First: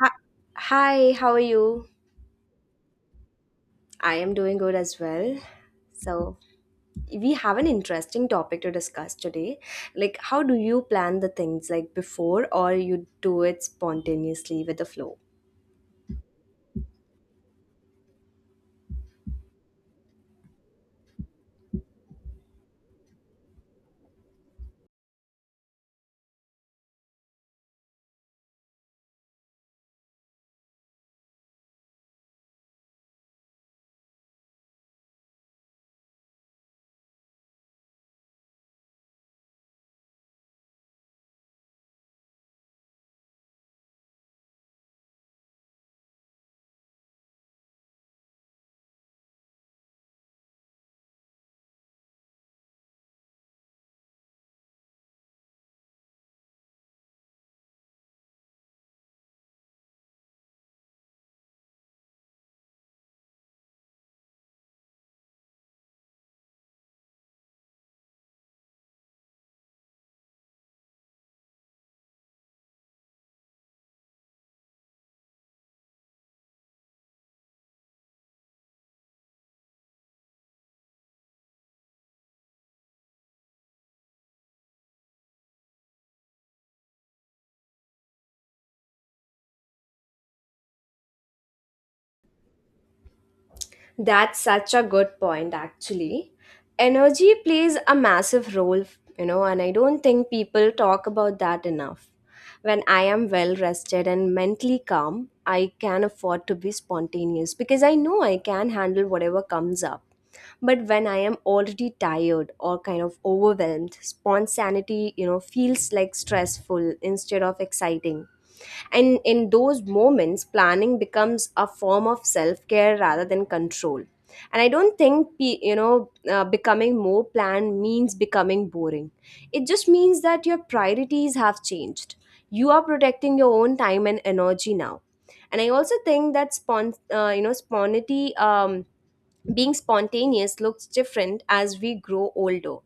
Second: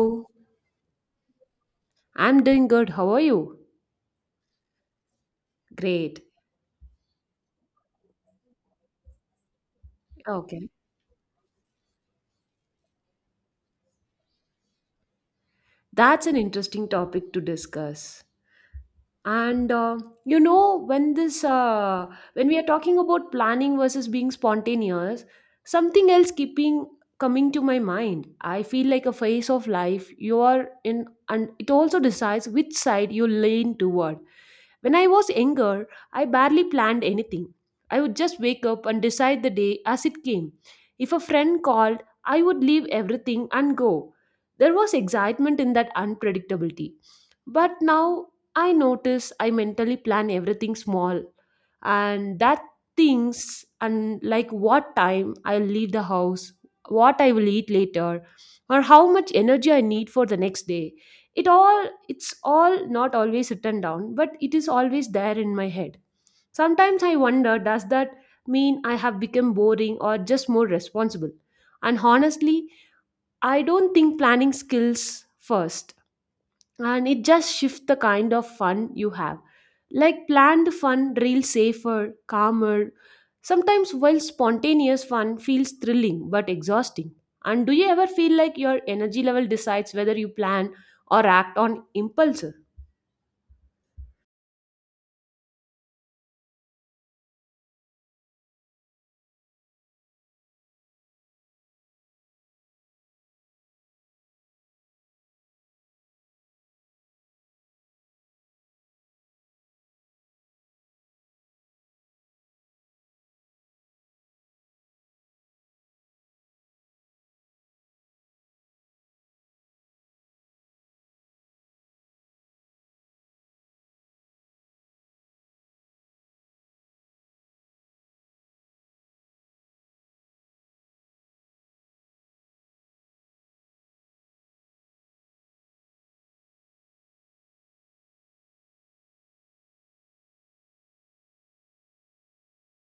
Hi, hi, how are you? I'm doing good. How are you? I am doing good as well. Great. So, we have an interesting topic to discuss today. Like, how do Okay. you plan the things like before, or you do it spontaneously with the flow? That's an interesting topic to discuss. And You know, when this when we are talking about planning versus being spontaneous, something else keeping coming to my mind. I feel like a phase of life you are in, and it also decides which side you lean toward. When I was younger, I barely planned anything. I would just wake up and decide the day as it came. If a friend called, I would leave everything and go. There was excitement in that unpredictability. But now I notice I mentally plan everything small. And that things, and like what time I'll leave the house, what I will eat later, or how much energy I need for the next day. It's all not always written down, but it is always there in my head. Sometimes I wonder, does that mean I have become boring or just more responsible? And honestly, I don't think planning skills first, and it just shifts the kind of fun you have. Like planned fun, real safer, calmer. Sometimes, while spontaneous fun feels thrilling but exhausting. And do you ever feel like your energy level decides whether you plan or act on impulse? That's such a good point, actually. Energy plays a massive role, you know, and I don't think people talk about that enough. When I am well rested and mentally calm, I can afford to be spontaneous because I know I can handle whatever comes up. But when I am already tired or kind of overwhelmed, spontaneity, you know, feels like stressful instead of exciting. And in those moments, planning becomes a form of self care rather than control. And I don't think, becoming more planned means becoming boring. It just means that your priorities have changed. You are protecting your own time and energy now. And I also think that spontaneity being spontaneous looks different as we grow older.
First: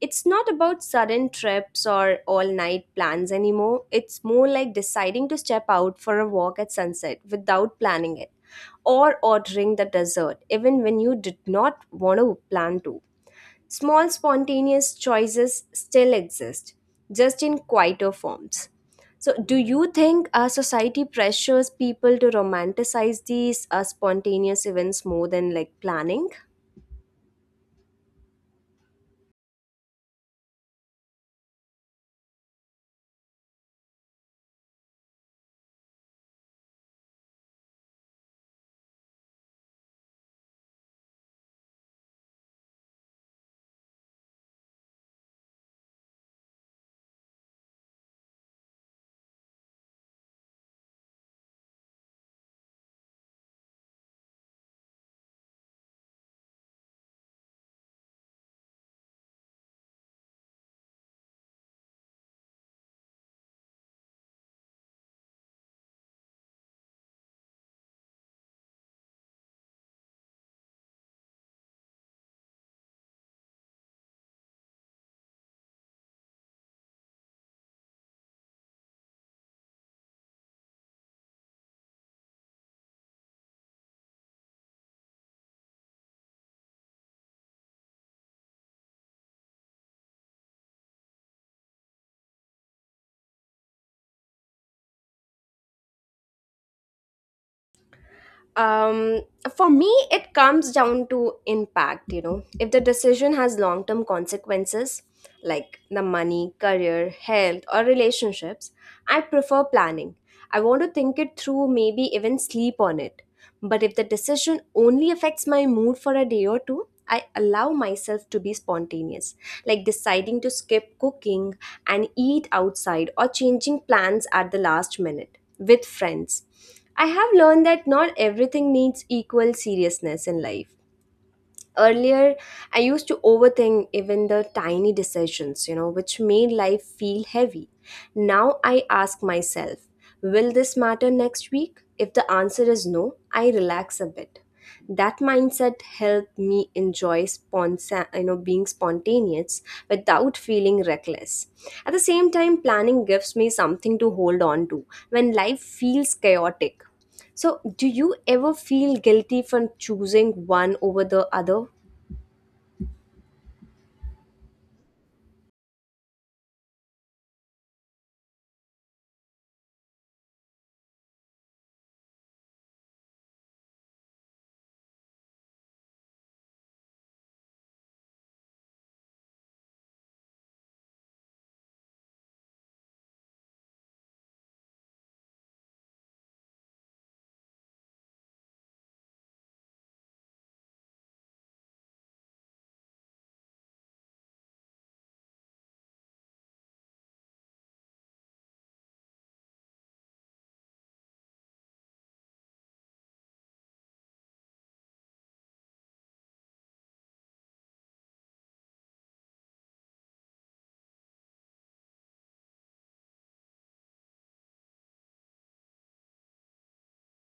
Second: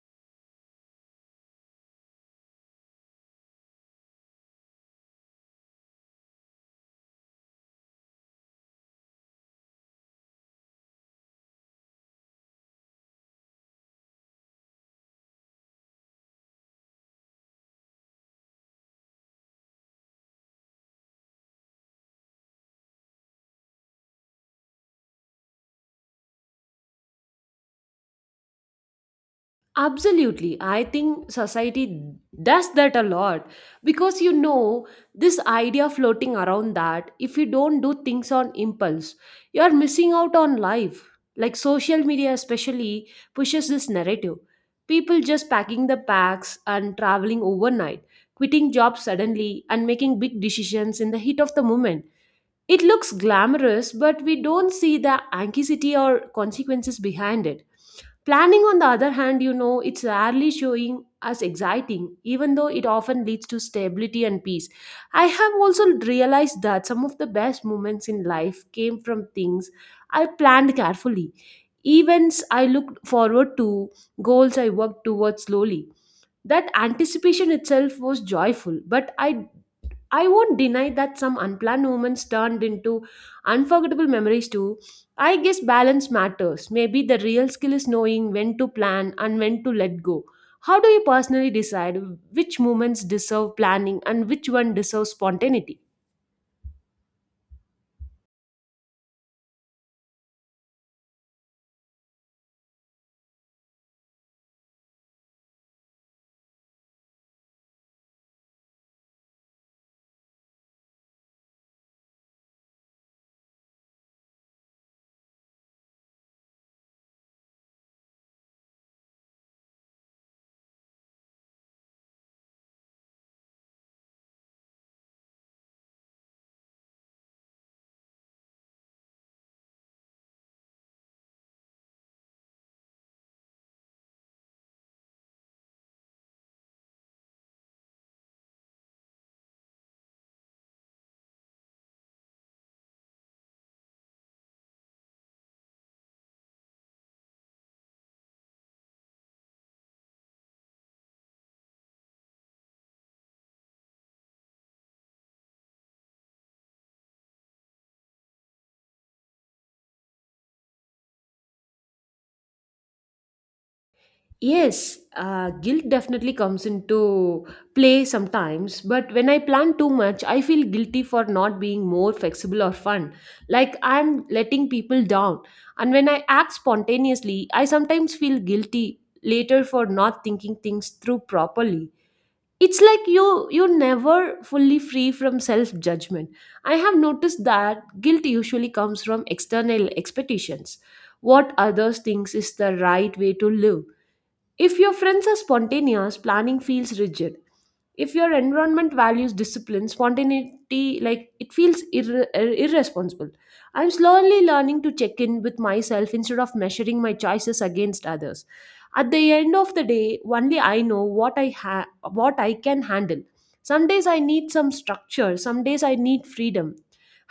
It's not about sudden trips or all night plans anymore. It's more like deciding to step out for a walk at sunset without planning it or ordering the dessert even when you did not want to plan to. Small spontaneous choices still exist, just in quieter forms. So, do you think our society pressures people to romanticize these spontaneous events more than like planning? Absolutely. I think society does that a lot because this idea floating around that if you don't do things on impulse, you're missing out on life. Like social media, especially, pushes this narrative. People just packing the packs and traveling overnight, quitting jobs suddenly, and making big decisions in the heat of the moment. It looks glamorous, but we don't see the anxiety or consequences behind it. Planning, on the other hand, you know, it's rarely showing as exciting, even though it often leads to stability and peace. I have also realized that some of the best moments in life came from things I planned carefully, events I looked forward to, goals I worked towards slowly. That anticipation itself was joyful, but I won't deny that some unplanned moments turned into unforgettable memories too. I guess balance matters. Maybe the real skill is knowing when to plan and when to let go. How do you personally decide which moments deserve planning and which one deserves spontaneity? um for me, it comes down to impact, you know, if the decision has long term consequences like the money, career, health, or relationships, I prefer planning. I want to think it through, maybe even sleep on it. But if the decision only affects my mood for a day or two, I allow myself to be spontaneous, like deciding to skip cooking and eat outside or changing plans at the last minute with friends. I have learned that not everything needs equal seriousness in life. Earlier, I used to overthink even the tiny decisions, you know, which made life feel heavy. Now I ask myself, will this matter next week? If the answer is no, I relax a bit. That mindset helped me enjoy being spontaneous without feeling reckless. At the same time, planning gives me something to hold on to when life feels chaotic. So, do you ever feel guilty for choosing one over the other? Yes, guilt definitely comes into play sometimes, but when I plan too much, I feel guilty for not being more flexible or fun. Like I'm letting people down. And when I act spontaneously, I sometimes feel guilty later for not thinking things through properly. It's like you're never fully free from self-judgment. I have noticed that guilt usually comes from external expectations. What others thinks is the right way to live. If your friends are spontaneous, planning feels rigid. If your environment values discipline, spontaneity, like it feels irresponsible. I'm slowly learning to check in with myself instead of measuring my choices against others. At the end of the day, only I know what I can handle. Some days I need some structure, some days I need freedom.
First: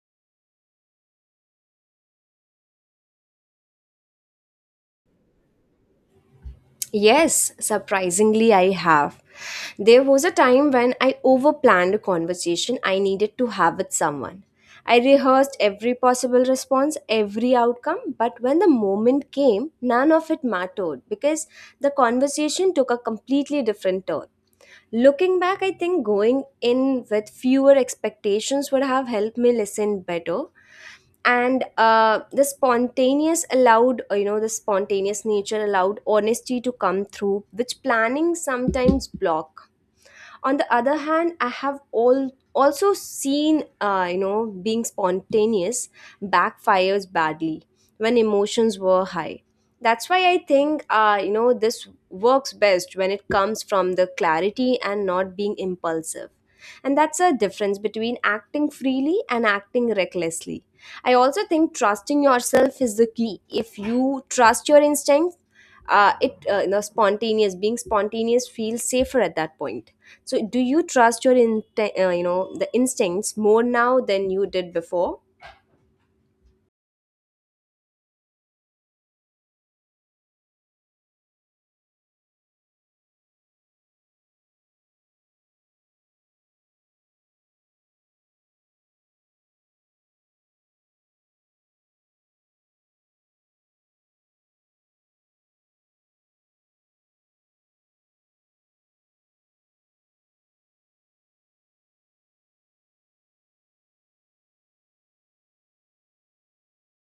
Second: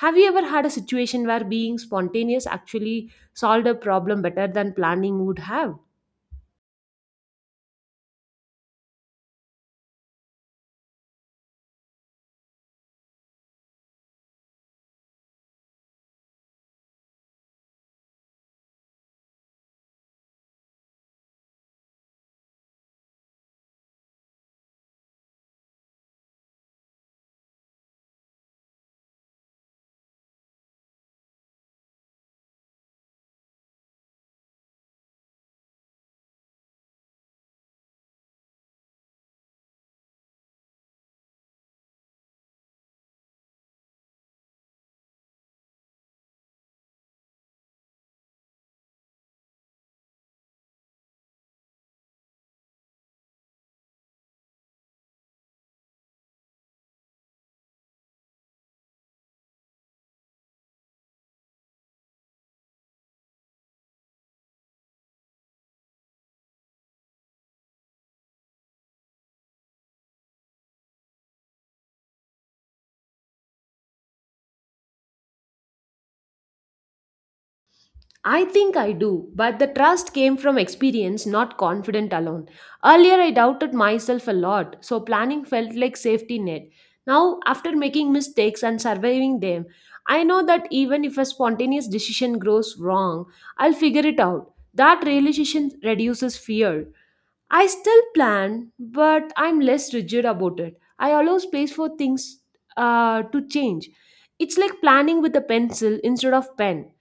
Have you ever had a situation where being spontaneous actually solved a problem better than planning would have? Yes, surprisingly, I have. There was a time when I overplanned a conversation I needed to have with someone. I rehearsed every possible response, every outcome, but when the moment came, none of it mattered because the conversation took a completely different turn. Looking back, I think going in with fewer expectations would have helped me listen better. And the spontaneous allowed, the spontaneous nature allowed honesty to come through, which planning sometimes block. On the other hand, I have all also seen, being spontaneous backfires badly when emotions were high. That's why I think, this works best when it comes from the clarity and not being impulsive, and that's a difference between acting freely and acting recklessly. I also think trusting yourself is the key. If you trust your instincts, it spontaneous being spontaneous feels safer at that point. So, do you trust your in you know the instincts more now than you did before? I think I do, but the trust came from experience, not confidence alone. Earlier, I doubted myself a lot, so planning felt like safety net. Now, after making mistakes and surviving them, I know that even if a spontaneous decision grows wrong, I'll figure it out. That realization reduces fear. I still plan, but I'm less rigid about it. I allow space for things to change. It's like planning with a pencil instead of pen.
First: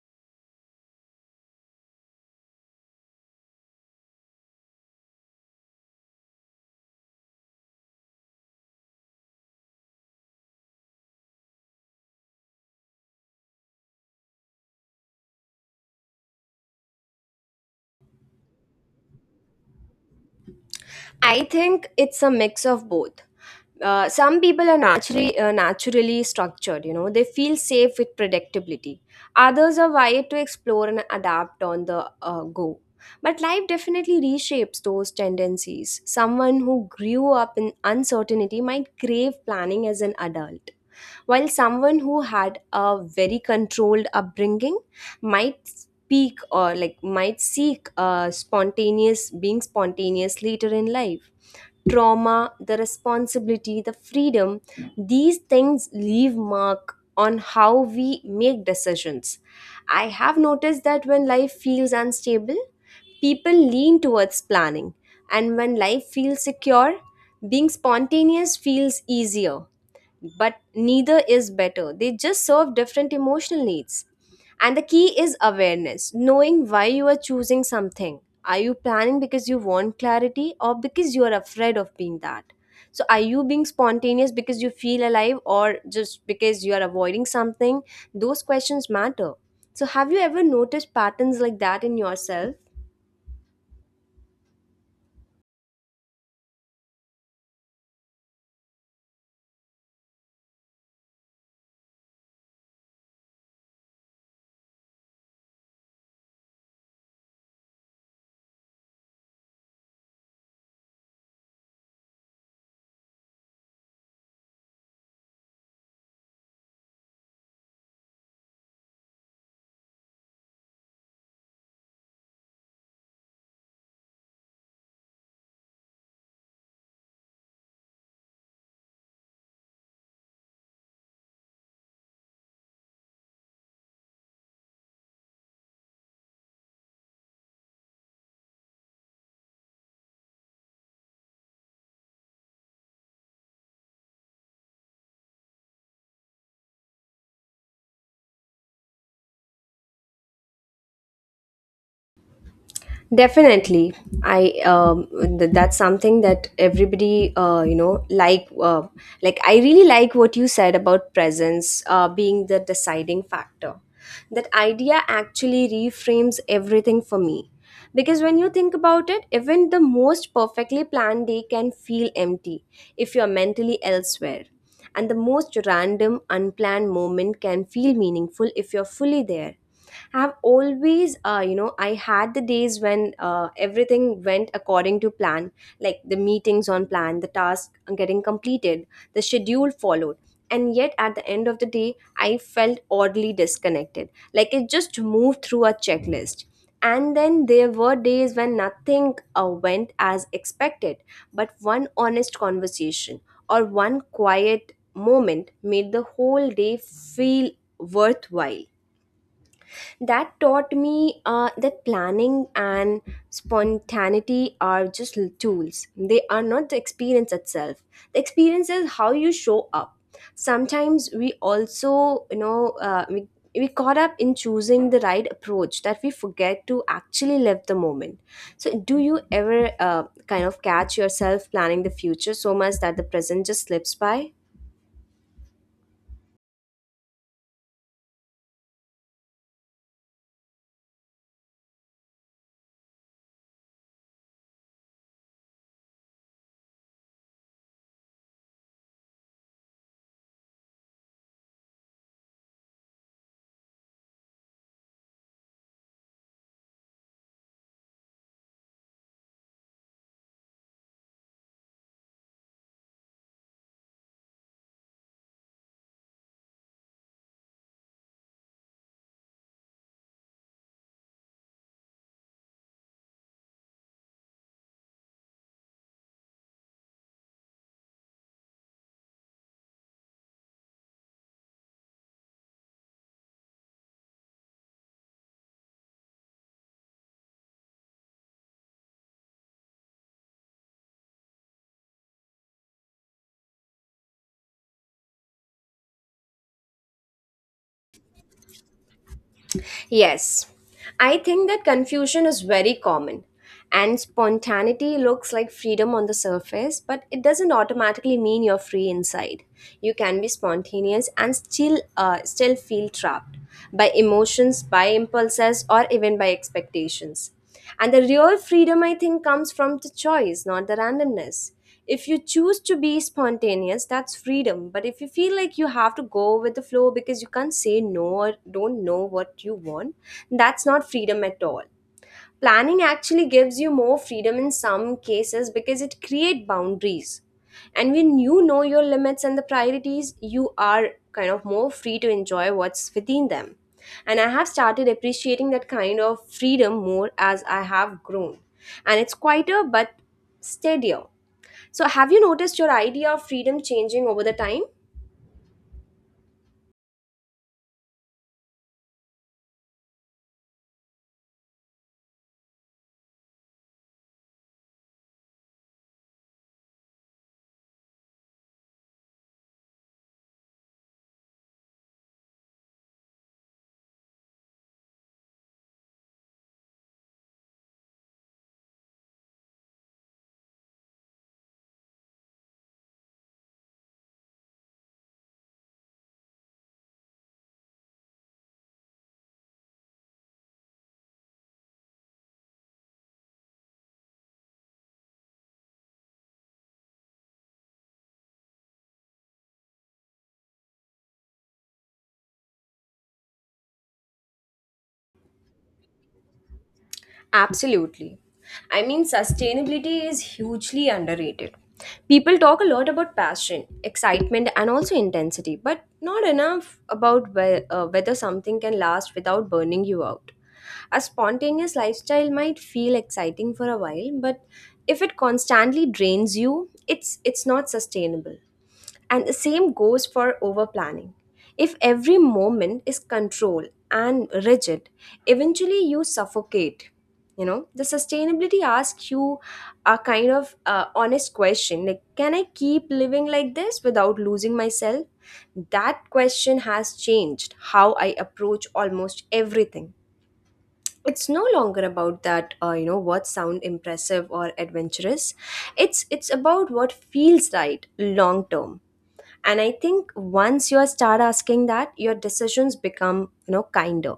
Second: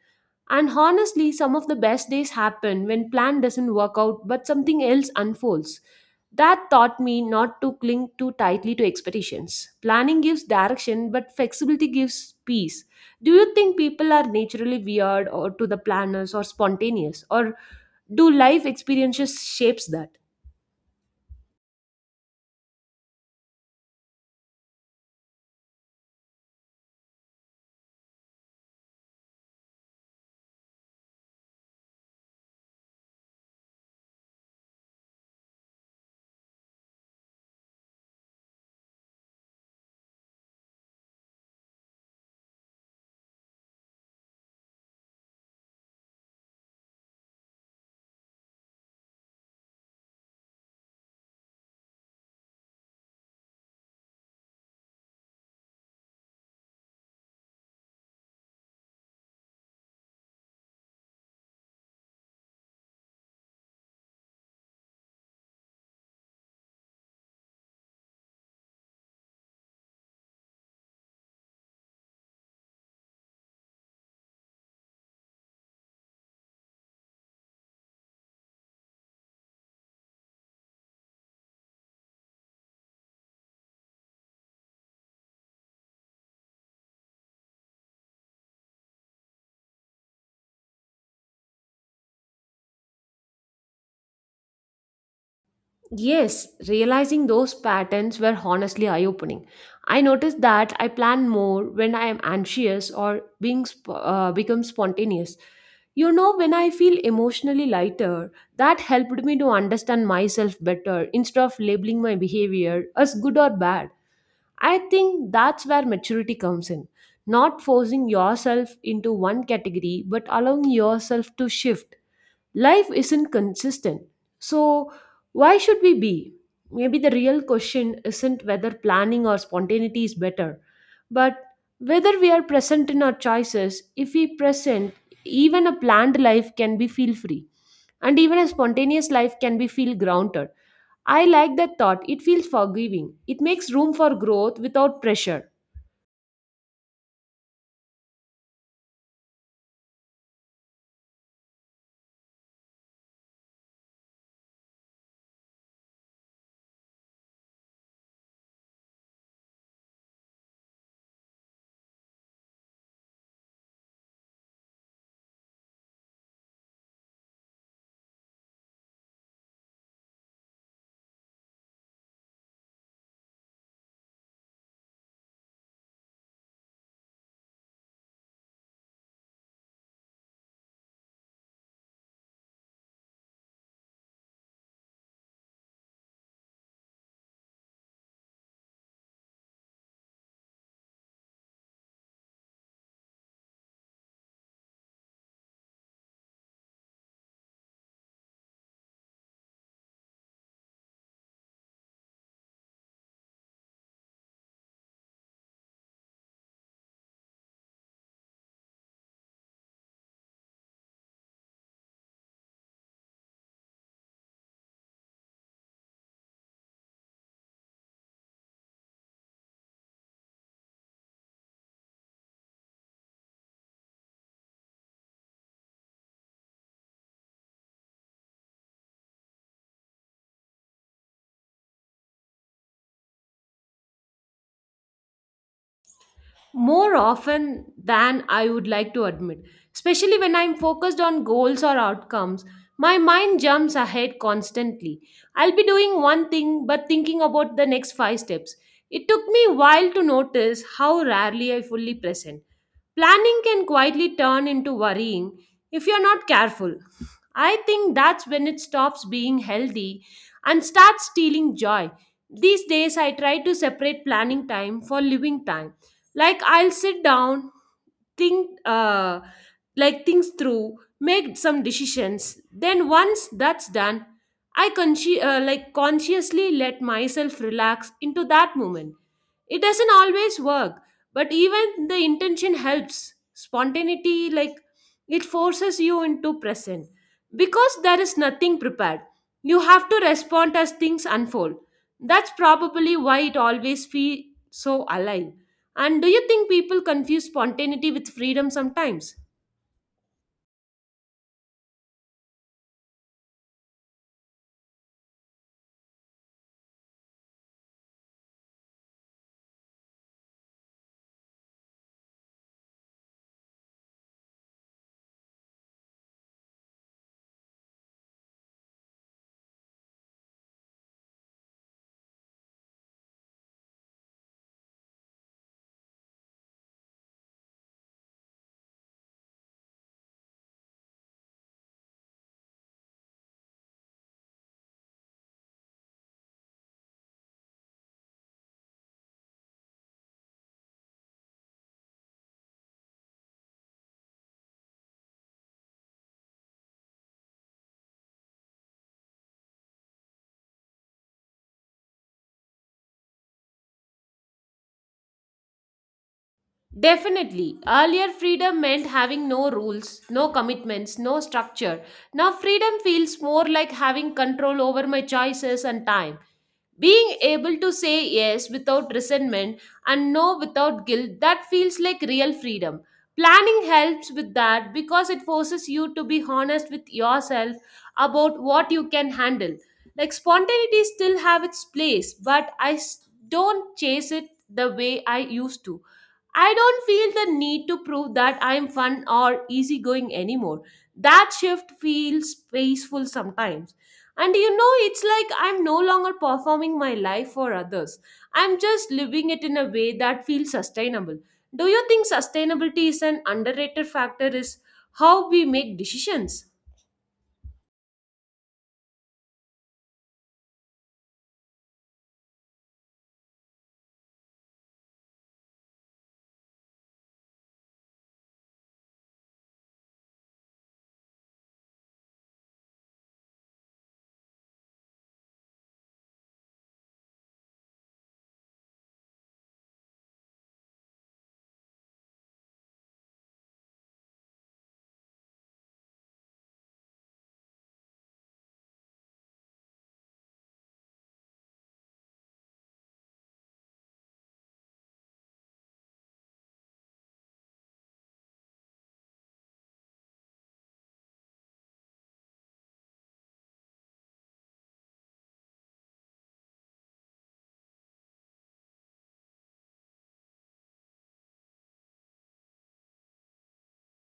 And honestly, some of the best days happen when plan doesn't work out but something else unfolds. That taught me not to cling too tightly to expectations. Planning gives direction but flexibility gives peace. Do you think people are naturally weird or to the planners or spontaneous, or do life experiences shapes that? I think it's a mix of both. Some people are naturally naturally structured, you know, they feel safe with predictability. Others are wired to explore and adapt on the go. But life definitely reshapes those tendencies. Someone who grew up in uncertainty might crave planning as an adult, while someone who had a very controlled upbringing might speak or like might seek spontaneous being spontaneous later in life. Trauma, the responsibility, the freedom, these things leave mark on how we make decisions. I have noticed that when life feels unstable, people lean towards planning, and when life feels secure, being spontaneous feels easier. But neither is better. They just serve different emotional needs. And the key is awareness, knowing why you are choosing something. Are you planning because you want clarity or because you are afraid of being that? So, are you being spontaneous because you feel alive or just because you are avoiding something? Those questions matter. So, have you ever noticed patterns like that in yourself? Yes, realizing those patterns were honestly eye opening. I noticed that I plan more when I am anxious or become spontaneous. You know, when I feel emotionally lighter, that helped me to understand myself better instead of labeling my behavior as good or bad. I think that's where maturity comes in. Not forcing yourself into one category, but allowing yourself to shift. Life isn't consistent. So, why should we be? Maybe the real question isn't whether planning or spontaneity is better, but whether we are present in our choices. If we present, even a planned life can be feel free, and even a spontaneous life can be feel grounded. I like that thought. It feels forgiving. It makes room for growth without pressure. Definitely, I um, that's something that everybody, I really like what you said about presence being the deciding factor. That idea actually reframes everything for me, because when you think about it, even the most perfectly planned day can feel empty if you are mentally elsewhere, and the most random unplanned moment can feel meaningful if you're fully there. I've always, I had the days when everything went according to plan, like the meetings on plan, the task getting completed, the schedule followed. And yet, at the end of the day, I felt oddly disconnected, like it just moved through a checklist. And then there were days when nothing went as expected, but one honest conversation or one quiet moment made the whole day feel worthwhile. That taught me that planning and spontaneity are just tools. They are not the experience itself. The experience is how you show up. Sometimes we also, we caught up in choosing the right approach that we forget to actually live the moment. So, do you ever kind of catch yourself planning the future so much that the present just slips by? More often than I would like to admit. Especially when I'm focused on goals or outcomes, my mind jumps ahead constantly. I'll be doing one thing but thinking about the next five steps. It took me a while to notice how rarely I fully present. Planning can quietly turn into worrying if you're not careful. I think that's when it stops being healthy and starts stealing joy. These days, I try to separate planning time for living time. Like, I'll sit down, think like things through, make some decisions, then once that's done, like consciously let myself relax into that moment. It doesn't always work, but even the intention helps. Spontaneity, like, it forces you into present because there is nothing prepared. You have to respond as things unfold. That's probably why it always feels so alive. And do you think people confuse spontaneity with freedom sometimes? Yes, I think that confusion is very common. And spontaneity looks like freedom on the surface, but it doesn't automatically mean you're free inside. You can be spontaneous and still, still feel trapped by emotions, by impulses, or even by expectations. And the real freedom, I think, comes from the choice, not the randomness. If you choose to be spontaneous, that's freedom. But if you feel like you have to go with the flow because you can't say no or don't know what you want, that's not freedom at all. Planning actually gives you more freedom in some cases because it creates boundaries, and when you know your limits and the priorities, you are kind of more free to enjoy what's within them. And I have started appreciating that kind of freedom more as I have grown, and it's quieter but steadier. So, have you noticed your idea of freedom changing over the time? Definitely. Earlier, freedom meant having no rules, no commitments, no structure. Now, freedom feels more like having control over my choices and time. Being able to say yes without resentment and no without guilt, that feels like real freedom. Planning helps with that because it forces you to be honest with yourself about what you can handle. Like spontaneity still have its place, but don't chase it the way I used to. I don't feel the need to prove that I'm fun or easygoing anymore. That shift feels peaceful sometimes. And you know, it's like I'm no longer performing my life for others. I'm just living it in a way that feels sustainable. Do you think sustainability is an underrated factor is how we make decisions? Absolutely. I mean, sustainability is hugely underrated. People talk a lot about passion, excitement, and also intensity, but not enough about whether something can last without burning you out. A spontaneous lifestyle might feel exciting for a while, but if it constantly drains you, it's not sustainable. And the same goes for over planning. If every moment is controlled and rigid, eventually you suffocate. You know, the sustainability asks you a kind of honest question like, can I keep living like this without losing myself? That question has changed how I approach almost everything. It's no longer about that, what sound impressive or adventurous. It's about what feels right long term. And I think once you start asking that, your decisions become, you know, kinder,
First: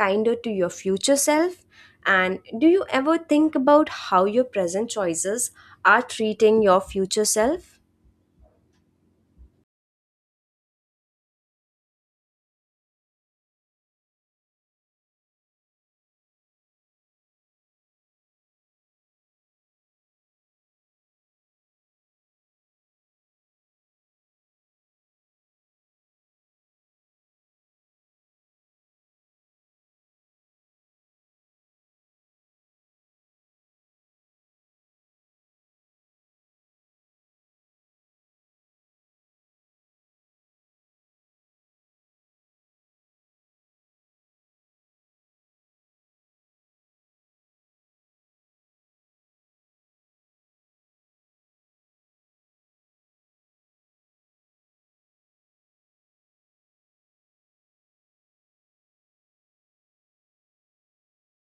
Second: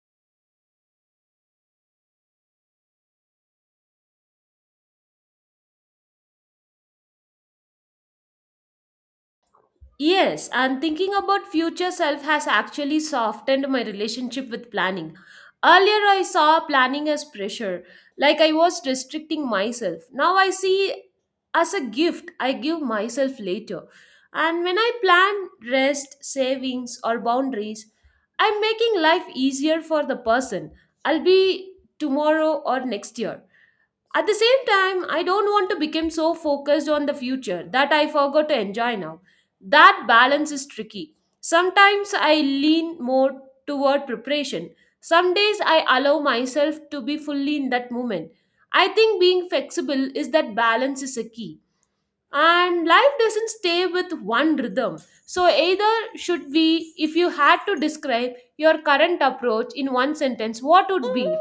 kinder to your future self. And do you ever think about how your present choices are treating your future self? Yes, and thinking about future self has actually softened my relationship with planning. Earlier, I saw planning as pressure, like I was restricting myself. Now I see as a gift I give myself later. And when I plan rest, savings, or boundaries, I'm making life easier for the person I'll be tomorrow or next year. At the same time, I don't want to become so focused on the future that I forgot to enjoy now. That balance is tricky. Sometimes I lean more toward preparation. Some days I allow myself to be fully in that moment. I think being flexible is that balance is a key. And life doesn't stay with one rhythm. So, either should we, if you had to describe your current approach in one sentence, what would be?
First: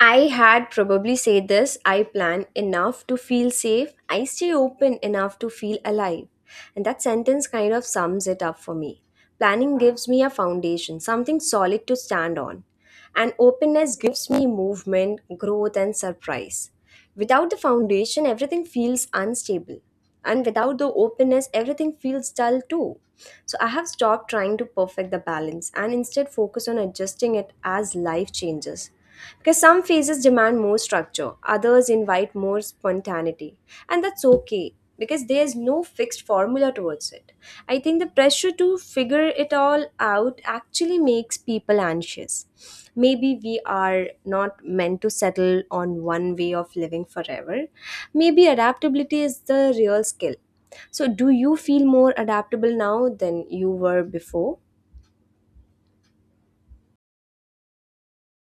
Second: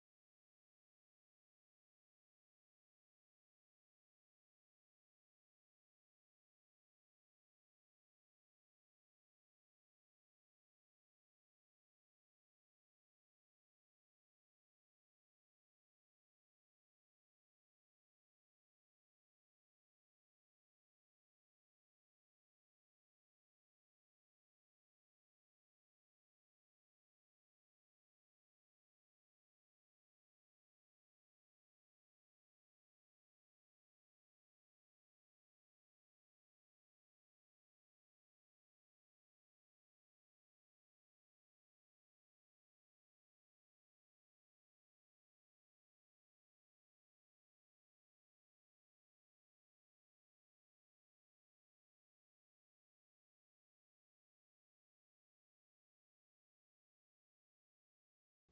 I had probably said this: I plan enough to feel safe, I stay open enough to feel alive. And that sentence kind of sums it up for me. Planning gives me a foundation, something solid to stand on. And openness gives me movement, growth, and surprise. Without the foundation, everything feels unstable. And without the openness, everything feels dull too. So I have stopped trying to perfect the balance and instead focus on adjusting it as life changes. Because some phases demand more structure, others invite more spontaneity. And that's okay because there's no fixed formula towards it. I think the pressure to figure it all out actually makes people anxious. Maybe we are not meant to settle on one way of living forever. Maybe adaptability is the real skill. So, do you feel more adaptable now than you were before?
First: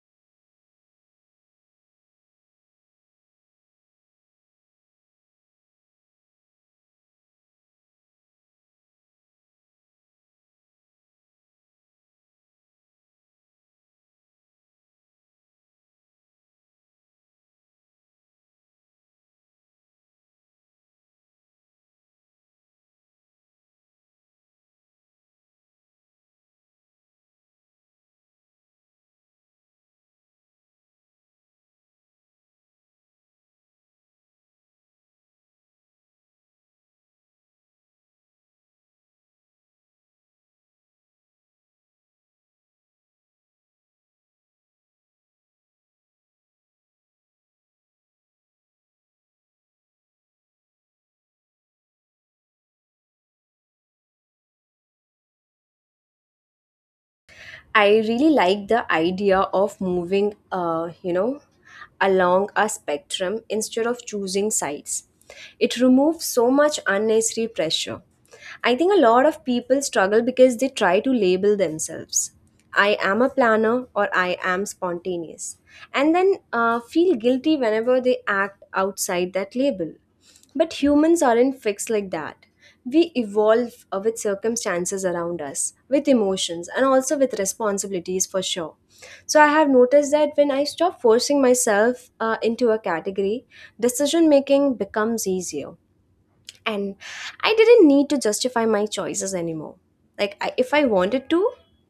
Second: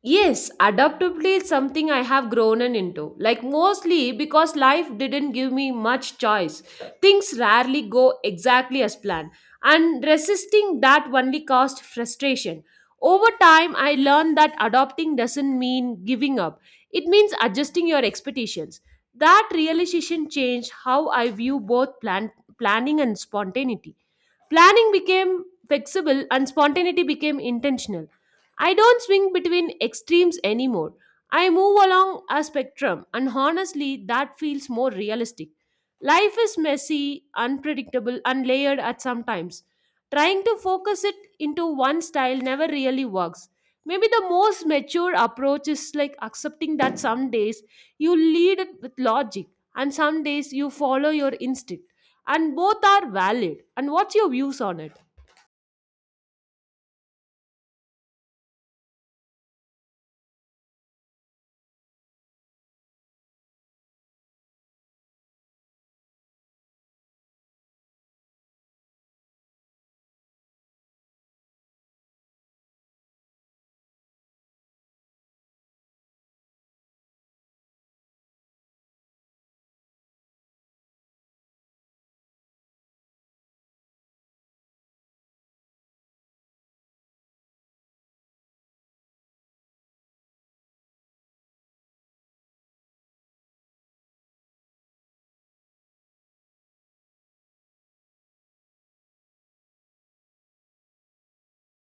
Yes, adaptability is something I have grown in into. Like mostly because life didn't give me much choice. Things rarely go exactly as planned, and resisting that only caused frustration. Over time, I learned that adopting doesn't mean giving up. It means adjusting your expectations. That realization changed how I view both planning and spontaneity. Planning became flexible and spontaneity became intentional. I don't swing between extremes anymore. I move along a spectrum, and honestly, that feels more realistic. Life is messy, unpredictable, and layered at some times. Trying to focus it into one style never really works. Maybe the most mature approach is like accepting that some days you lead it with logic and some days you follow your instinct. And both are valid. And what's your views on it? I really like the idea of moving, along a spectrum instead of choosing sides. It removes so much unnecessary pressure. I think a lot of people struggle because they try to label themselves. I am a planner or I am spontaneous, and then feel guilty whenever they act outside that label. But humans aren't fixed like that. We evolve with circumstances around us, with emotions, and also with responsibilities for sure. So, I have noticed that when I stop forcing myself into a category, decision making becomes easier and I didn't need to justify my choices anymore. Like I, if I wanted to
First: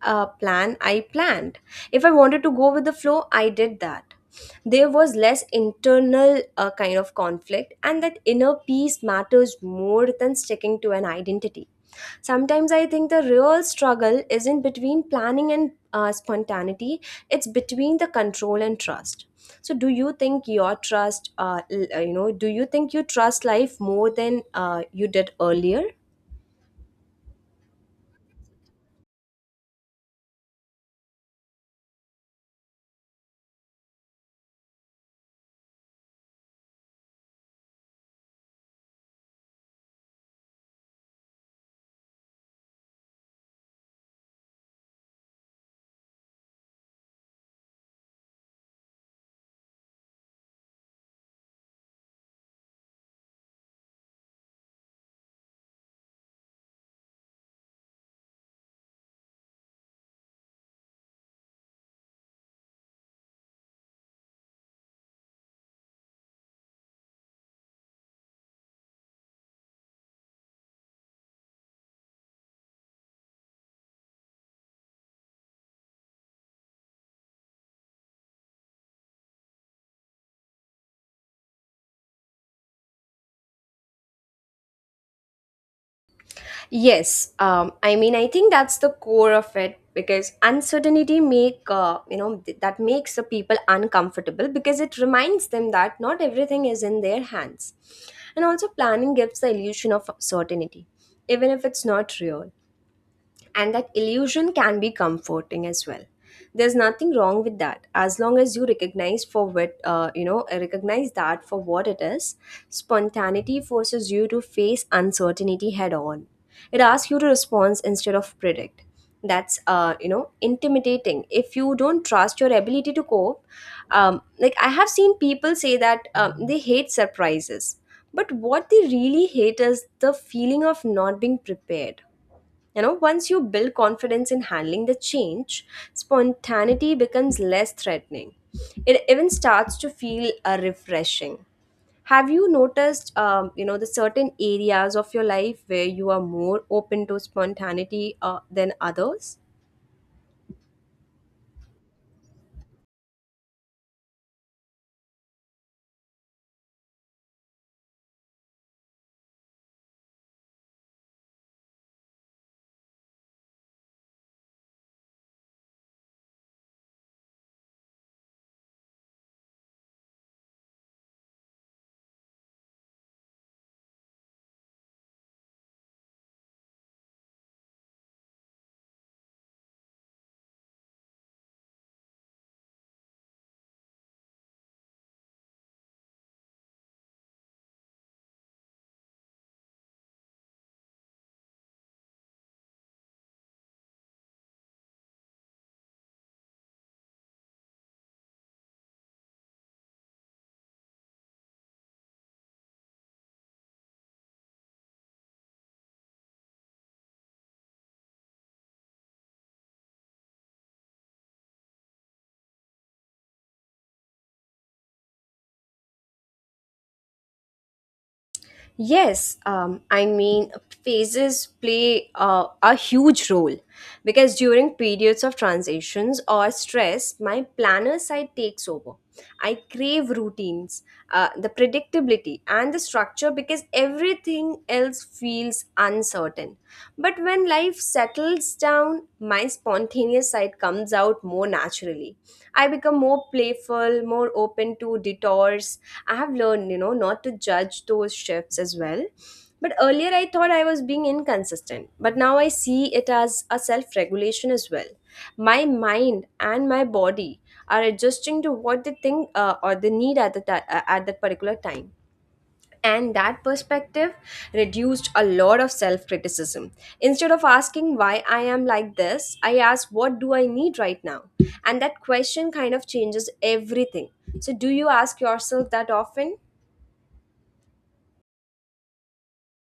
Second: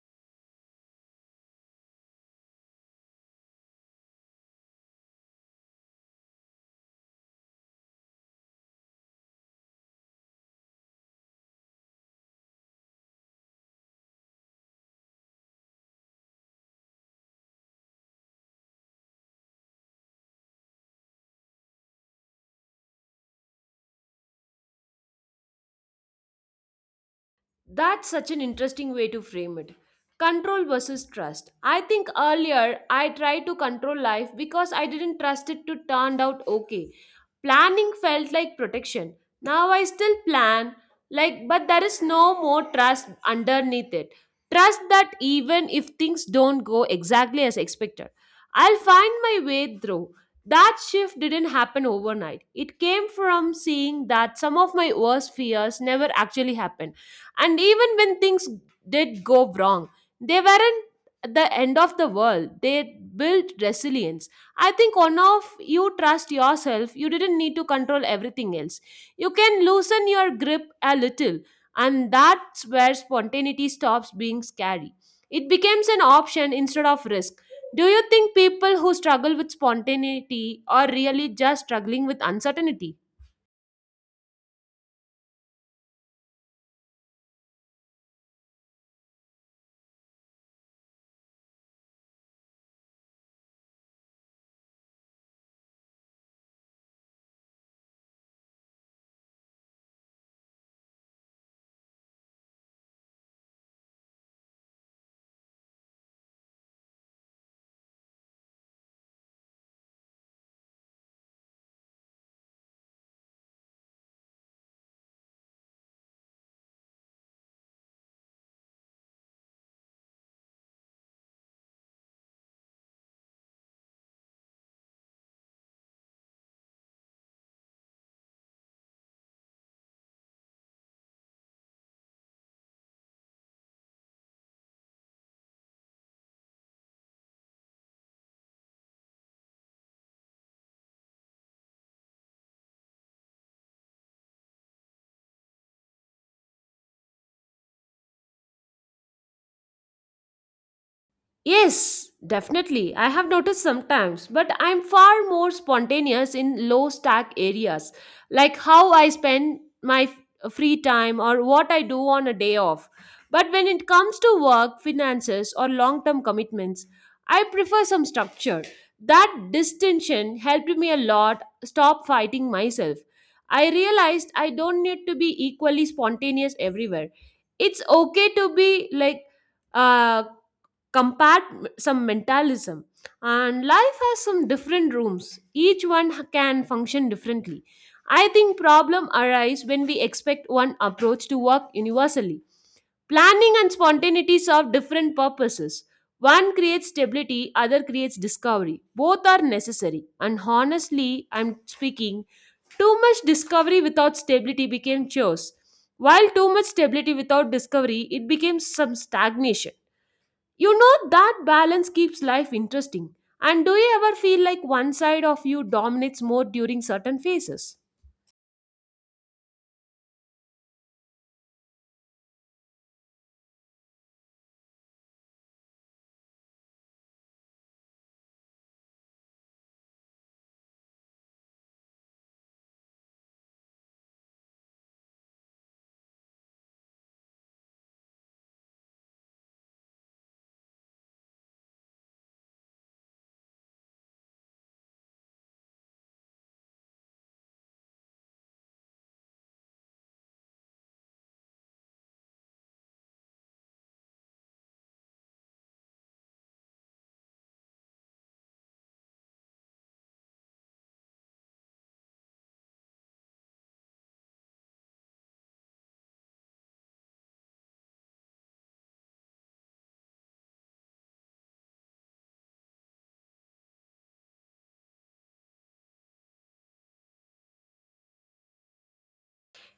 plan, I planned. If I wanted to go with the flow, I did that. There was less internal kind of conflict, and that inner peace matters more than sticking to an identity. Sometimes I think the real struggle isn't between planning and spontaneity, it's between the control and trust. So, do you think your trust, l- you know, do you think you trust life more than you did earlier? That's such an interesting way to frame it. Control versus trust. I think earlier I tried to control life because I didn't trust it to turn out okay. Planning felt like protection. Now I still plan, like, but there is no more trust underneath it. Trust that even if things don't go exactly as expected, I'll find my way through. That shift didn't happen overnight. It came from seeing that some of my worst fears never actually happened, and even when things did go wrong, they weren't the end of the world. They built resilience. I think one of you trust yourself, you didn't need to control everything else. You can loosen your grip a little, and that's where spontaneity stops being scary. It becomes an option instead of risk. Do you think people who struggle with spontaneity are really just struggling with uncertainty? Yes, I mean, I think that's the core of it because uncertainty make that makes the people uncomfortable because it reminds them that not everything is in their hands, and also planning gives the illusion of certainty, even if it's not real, and that illusion can be comforting as well. There's nothing wrong with that as long as you recognize that for what it is. Spontaneity forces you to face uncertainty head on. It asks you to respond instead of predict. That's intimidating if you don't trust your ability to cope. Like I have seen people say that they hate surprises, but what they really hate is the feeling of not being prepared. You know, once you build confidence in handling the change, spontaneity becomes less threatening. It even starts to feel refreshing. Have you noticed, the certain areas of your life where you are more open to spontaneity than others? Yes, definitely. I have noticed sometimes, but I'm far more spontaneous in low stack areas, like how I spend my free time or what I do on a day off. But when it comes to work, finances, or long term commitments, I prefer some structure. That distinction helped me a lot stop fighting myself. I realized I don't need to be equally spontaneous everywhere. It's okay to be like, uh compared some mentalism, and life has some different rooms, each one can function differently. I think problem arise when we expect one approach to work universally. Planning and spontaneity serve different purposes. One creates stability, other creates discovery. Both are necessary, and honestly, I'm speaking too much discovery without stability became chores, while too much stability without discovery it became some stagnation. You know, that balance keeps life interesting. And do you ever feel like one side of you dominates more during certain phases? Yes, I mean, phases play a huge role because during periods of transitions or stress, my planner side takes over. I crave routines, the predictability, and the structure because everything else feels uncertain. But when life settles down, my spontaneous side comes out more naturally. I become more playful, more open to detours. I have learned, you know, not to judge those shifts as well. But earlier I thought I was being inconsistent, but now I see it as a self regulation as well. My mind and my body are adjusting to what they think or they need at that particular time. And that perspective reduced a lot of self criticism. Instead of asking why I am like this, I asked what do I need right now? And that question kind of changes everything. So, do you ask yourself that often?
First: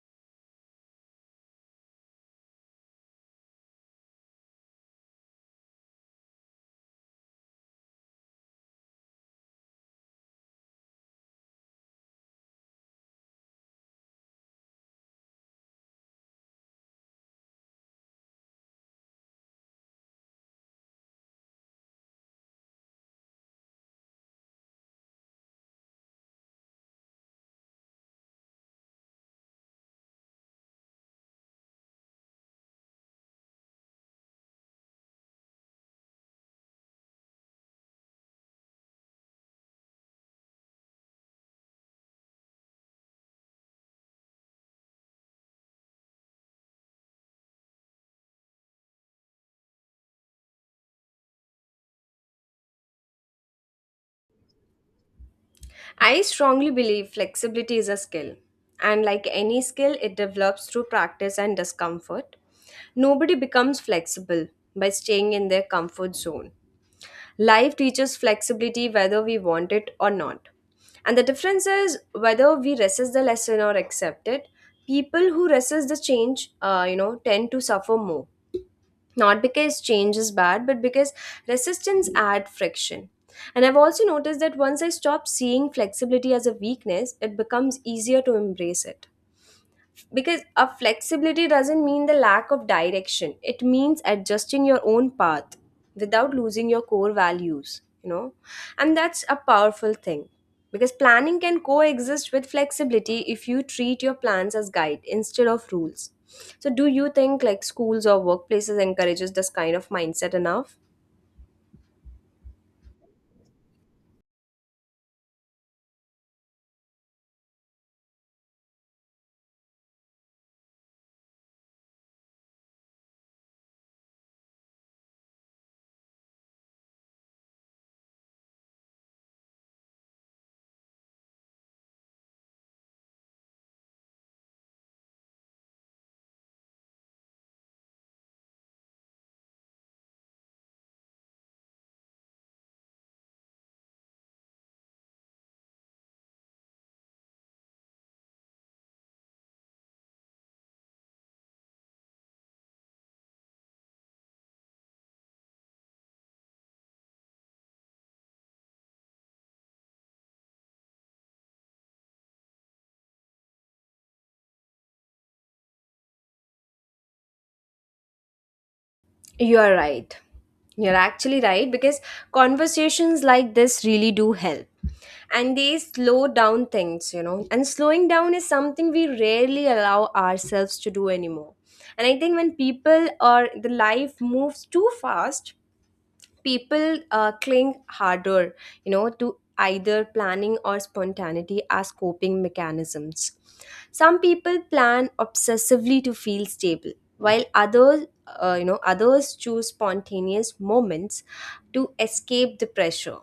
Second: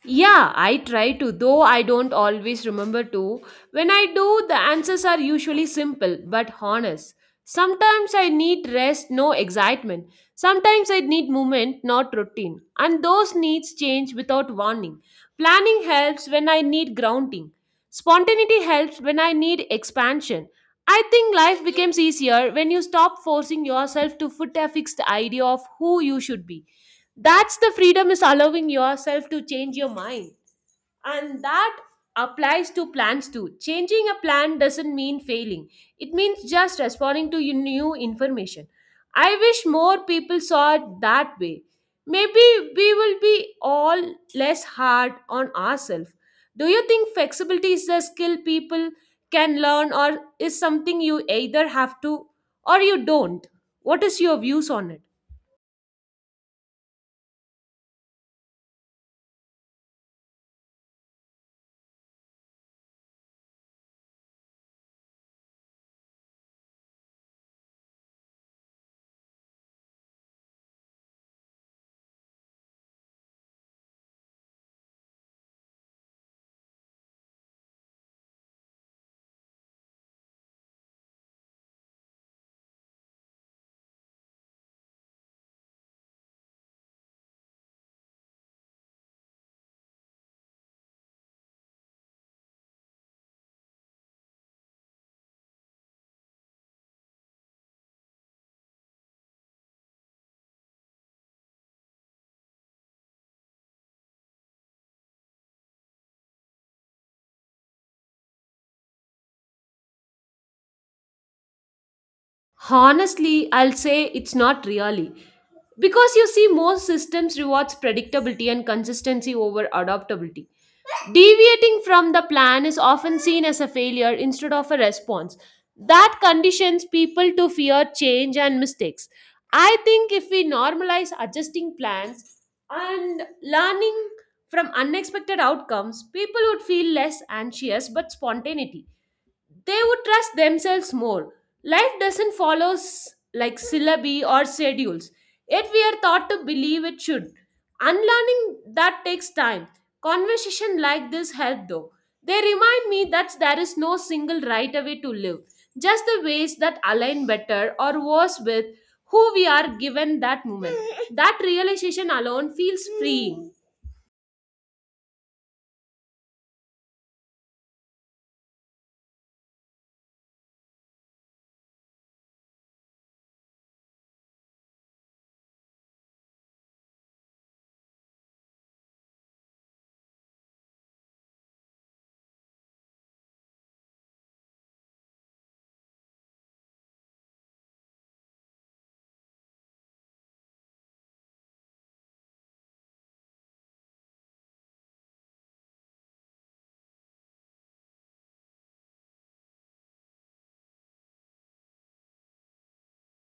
Yeah, I try to, though I don't always remember to. When I do, the answers are usually simple but honest. Sometimes I need rest, no excitement. Sometimes I need movement, not routine. And those needs change without warning. Planning helps when I need grounding. Spontaneity helps when I need expansion. I think life becomes easier when you stop forcing yourself to fit a fixed idea of who you should be. That's the freedom is allowing yourself to change your mind. And that applies to plans too. Changing a plan doesn't mean failing, it means just responding to your new information. I wish more people saw it that way. Maybe we will be all less hard on ourselves. Do you think flexibility is a skill people can learn, or is something you either have to or you don't? What is your views on it? I strongly believe flexibility is a skill. And like any skill, it develops through practice and discomfort. Nobody becomes flexible by staying in their comfort zone. Life teaches flexibility whether we want it or not. And the difference is whether we resist the lesson or accept it. People who resist the change, tend to suffer more. Not because change is bad, but because resistance adds friction. And I've also noticed that once I stop seeing flexibility as a weakness, it becomes easier to embrace it, because a flexibility doesn't mean the lack of direction, it means adjusting your own path without losing your core values, you know. And that's a powerful thing because planning can coexist with flexibility if you treat your plans as guide instead of rules. So do you think like schools or workplaces encourages this kind of mindset enough? Honestly, I'll say it's not really. Because you see, most systems rewards predictability and consistency over adaptability. Deviating from the plan is often seen as a failure instead of a response. That conditions people to fear change and mistakes. I think if we normalize adjusting plans and learning from unexpected outcomes, people would feel less anxious but spontaneity they would trust themselves more. Life doesn't follow like syllabi or schedules, yet we are taught to believe it should. Unlearning that takes time. Conversation like this help though. They remind me that there is no single right way to live, just the ways that align better or worse with who we are given that moment. That realization alone feels freeing. You are right. You're actually right because conversations like this really do help. And they slow down things, you know. And slowing down is something we rarely allow ourselves to do anymore. And I think when people or the life moves too fast, people cling harder, you know, to either planning or spontaneity as coping mechanisms. Some people plan obsessively to feel stable, while others you know others choose spontaneous moments to escape the pressure.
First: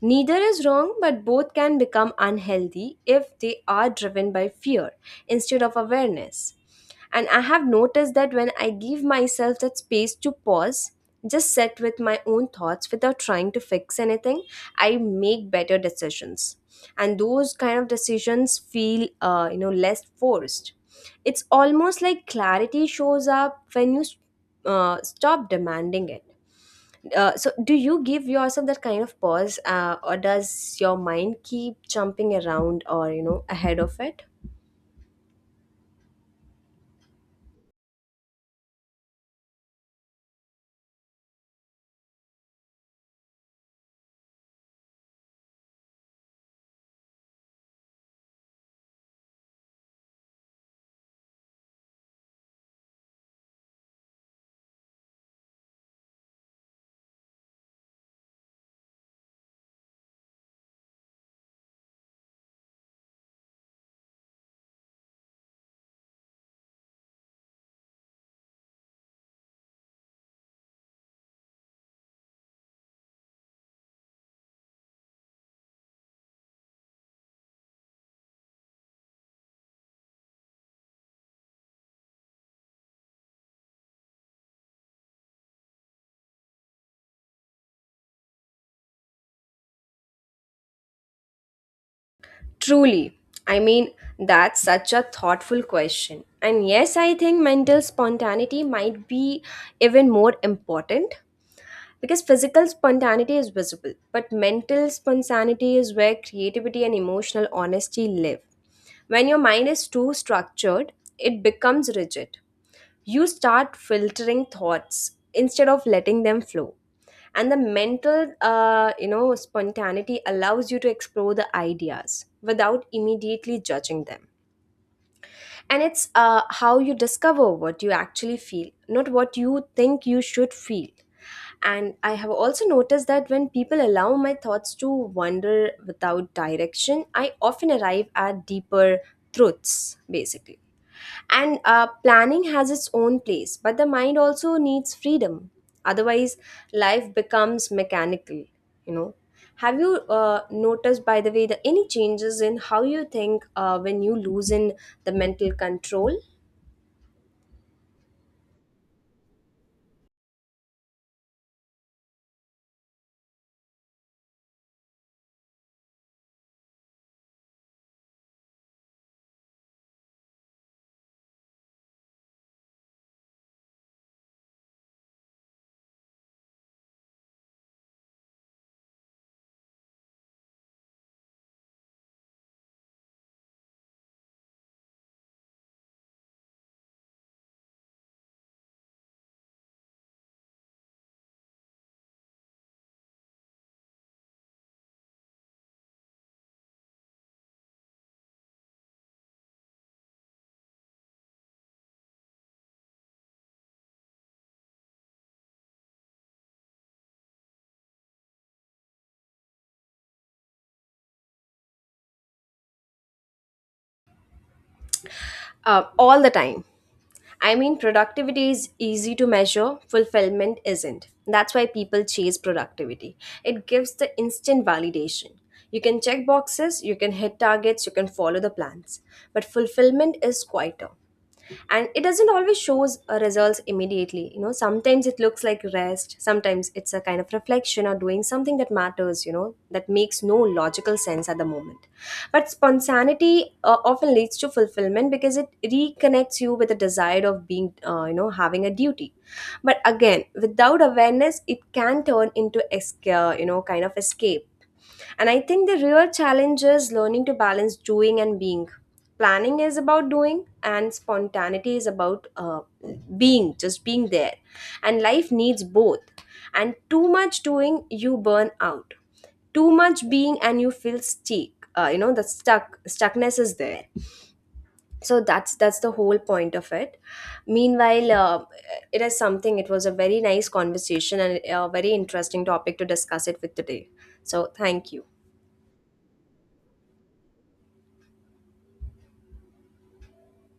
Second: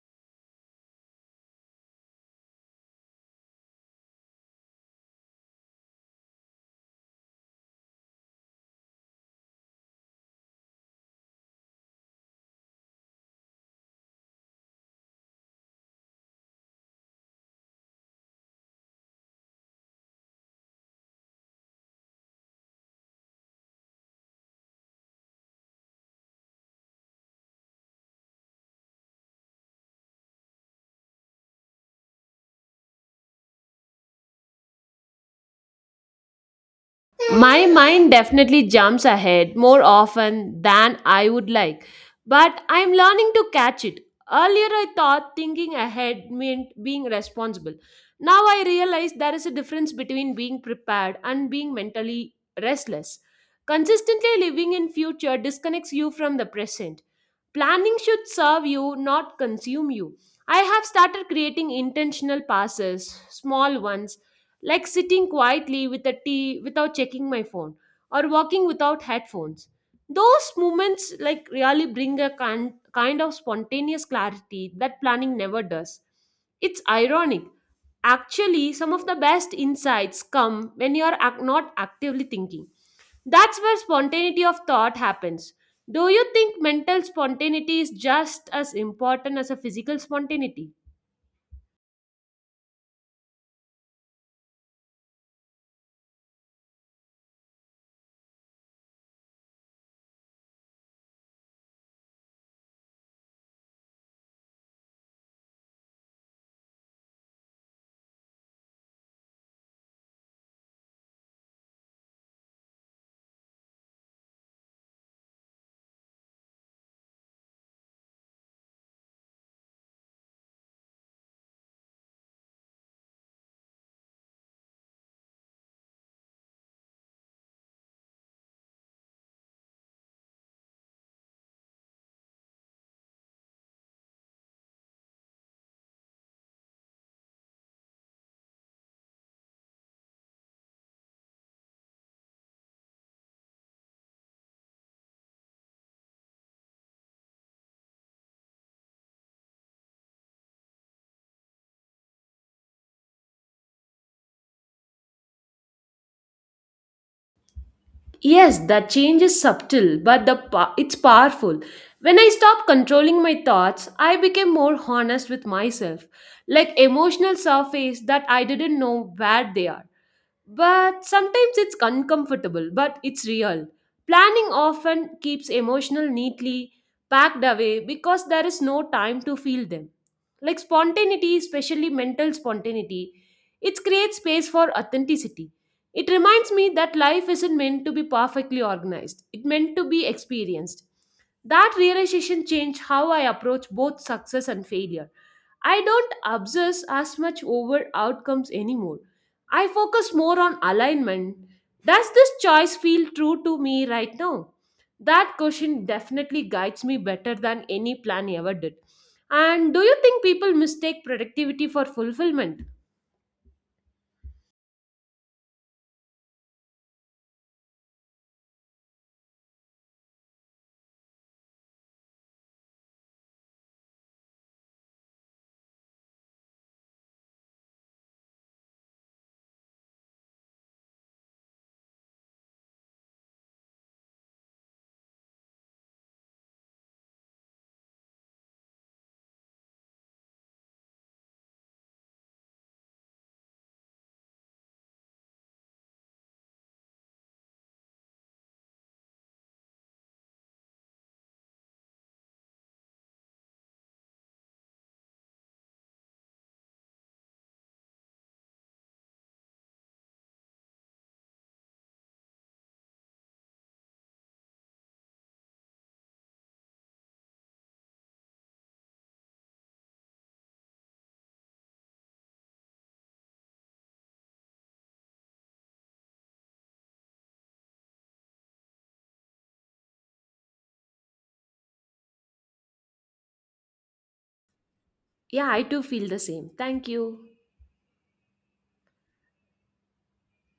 Neither is wrong, but both can become unhealthy if they are driven by fear instead of awareness. And I have noticed that when I give myself that space to pause, just sit with my own thoughts without trying to fix anything, I make better decisions. And those kind of decisions feel, less forced. It's almost like clarity shows up when you stop demanding it. So do you give yourself that kind of pause or does your mind keep jumping around or you know ahead of it? My mind definitely jumps ahead more often than I would like, but I'm learning to catch it. Earlier, I thought thinking ahead meant being responsible. Now, I realize there is a difference between being prepared and being mentally restless. Consistently living in future disconnects you from the present. Planning should serve you, not consume you. I have started creating intentional passes, small ones like sitting quietly with a tea without checking my phone or walking without headphones. Those moments like really bring a kind of spontaneous clarity that planning never does. It's ironic, actually some of the best insights come when you are not actively thinking. That's where spontaneity of thought happens. Do you think mental spontaneity is just as important as a physical spontaneity? Truly, I mean, that's such a thoughtful question, and yes, I think mental spontaneity might be even more important because physical spontaneity is visible, but mental spontaneity is where creativity and emotional honesty live. When your mind is too structured, it becomes rigid. You start filtering thoughts instead of letting them flow. And the mental spontaneity allows you to explore the ideas without immediately judging them. And it's how you discover what you actually feel, not what you think you should feel. And I have also noticed that when people allow my thoughts to wander without direction, I often arrive at deeper truths basically. And planning has its own place, but the mind also needs freedom. Otherwise, life becomes mechanical, you know. Have you noticed, by the way, the any changes in how you think when you loosen the mental control? Yes, that change is subtle, but the it's powerful. When I stopped controlling my thoughts, I became more honest with myself, like emotional surface that I didn't know where they are. But sometimes it's uncomfortable, but it's real. Planning often keeps emotional neatly packed away because there is no time to feel them. Like spontaneity, especially mental spontaneity, it creates space for authenticity. It reminds me that life isn't meant to be perfectly organized, it meant to be experienced. That realization changed how I approach both success and failure. I don't obsess as much over outcomes anymore. I focus more on alignment. Does this choice feel true to me right now? That question definitely guides me better than any plan ever did. And do you think people mistake productivity for fulfillment? All the time. I mean, productivity is easy to measure, fulfillment isn't. That's why people chase productivity. It gives the instant validation. You can check boxes, you can hit targets, you can follow the plans. But fulfillment is quieter. And it doesn't always shows results immediately. You know, sometimes it looks like rest, sometimes it's a kind of reflection or doing something that matters, you know, that makes no logical sense at the moment. But spontaneity often leads to fulfillment because it reconnects you with the desire of being, having a duty. But again, without awareness, it can turn into, kind of escape. And I think the real challenge is learning to balance doing and being. Planning is about doing, and spontaneity is about being, just being there. And life needs both. And too much doing, you burn out. Too much being, and you feel stuck. You know, the stuckness is there. So that's the whole point of it. Meanwhile, it is something. It was a very nice conversation and a very interesting topic to discuss it with today. So thank you. Yeah, I too feel the same. Thank you.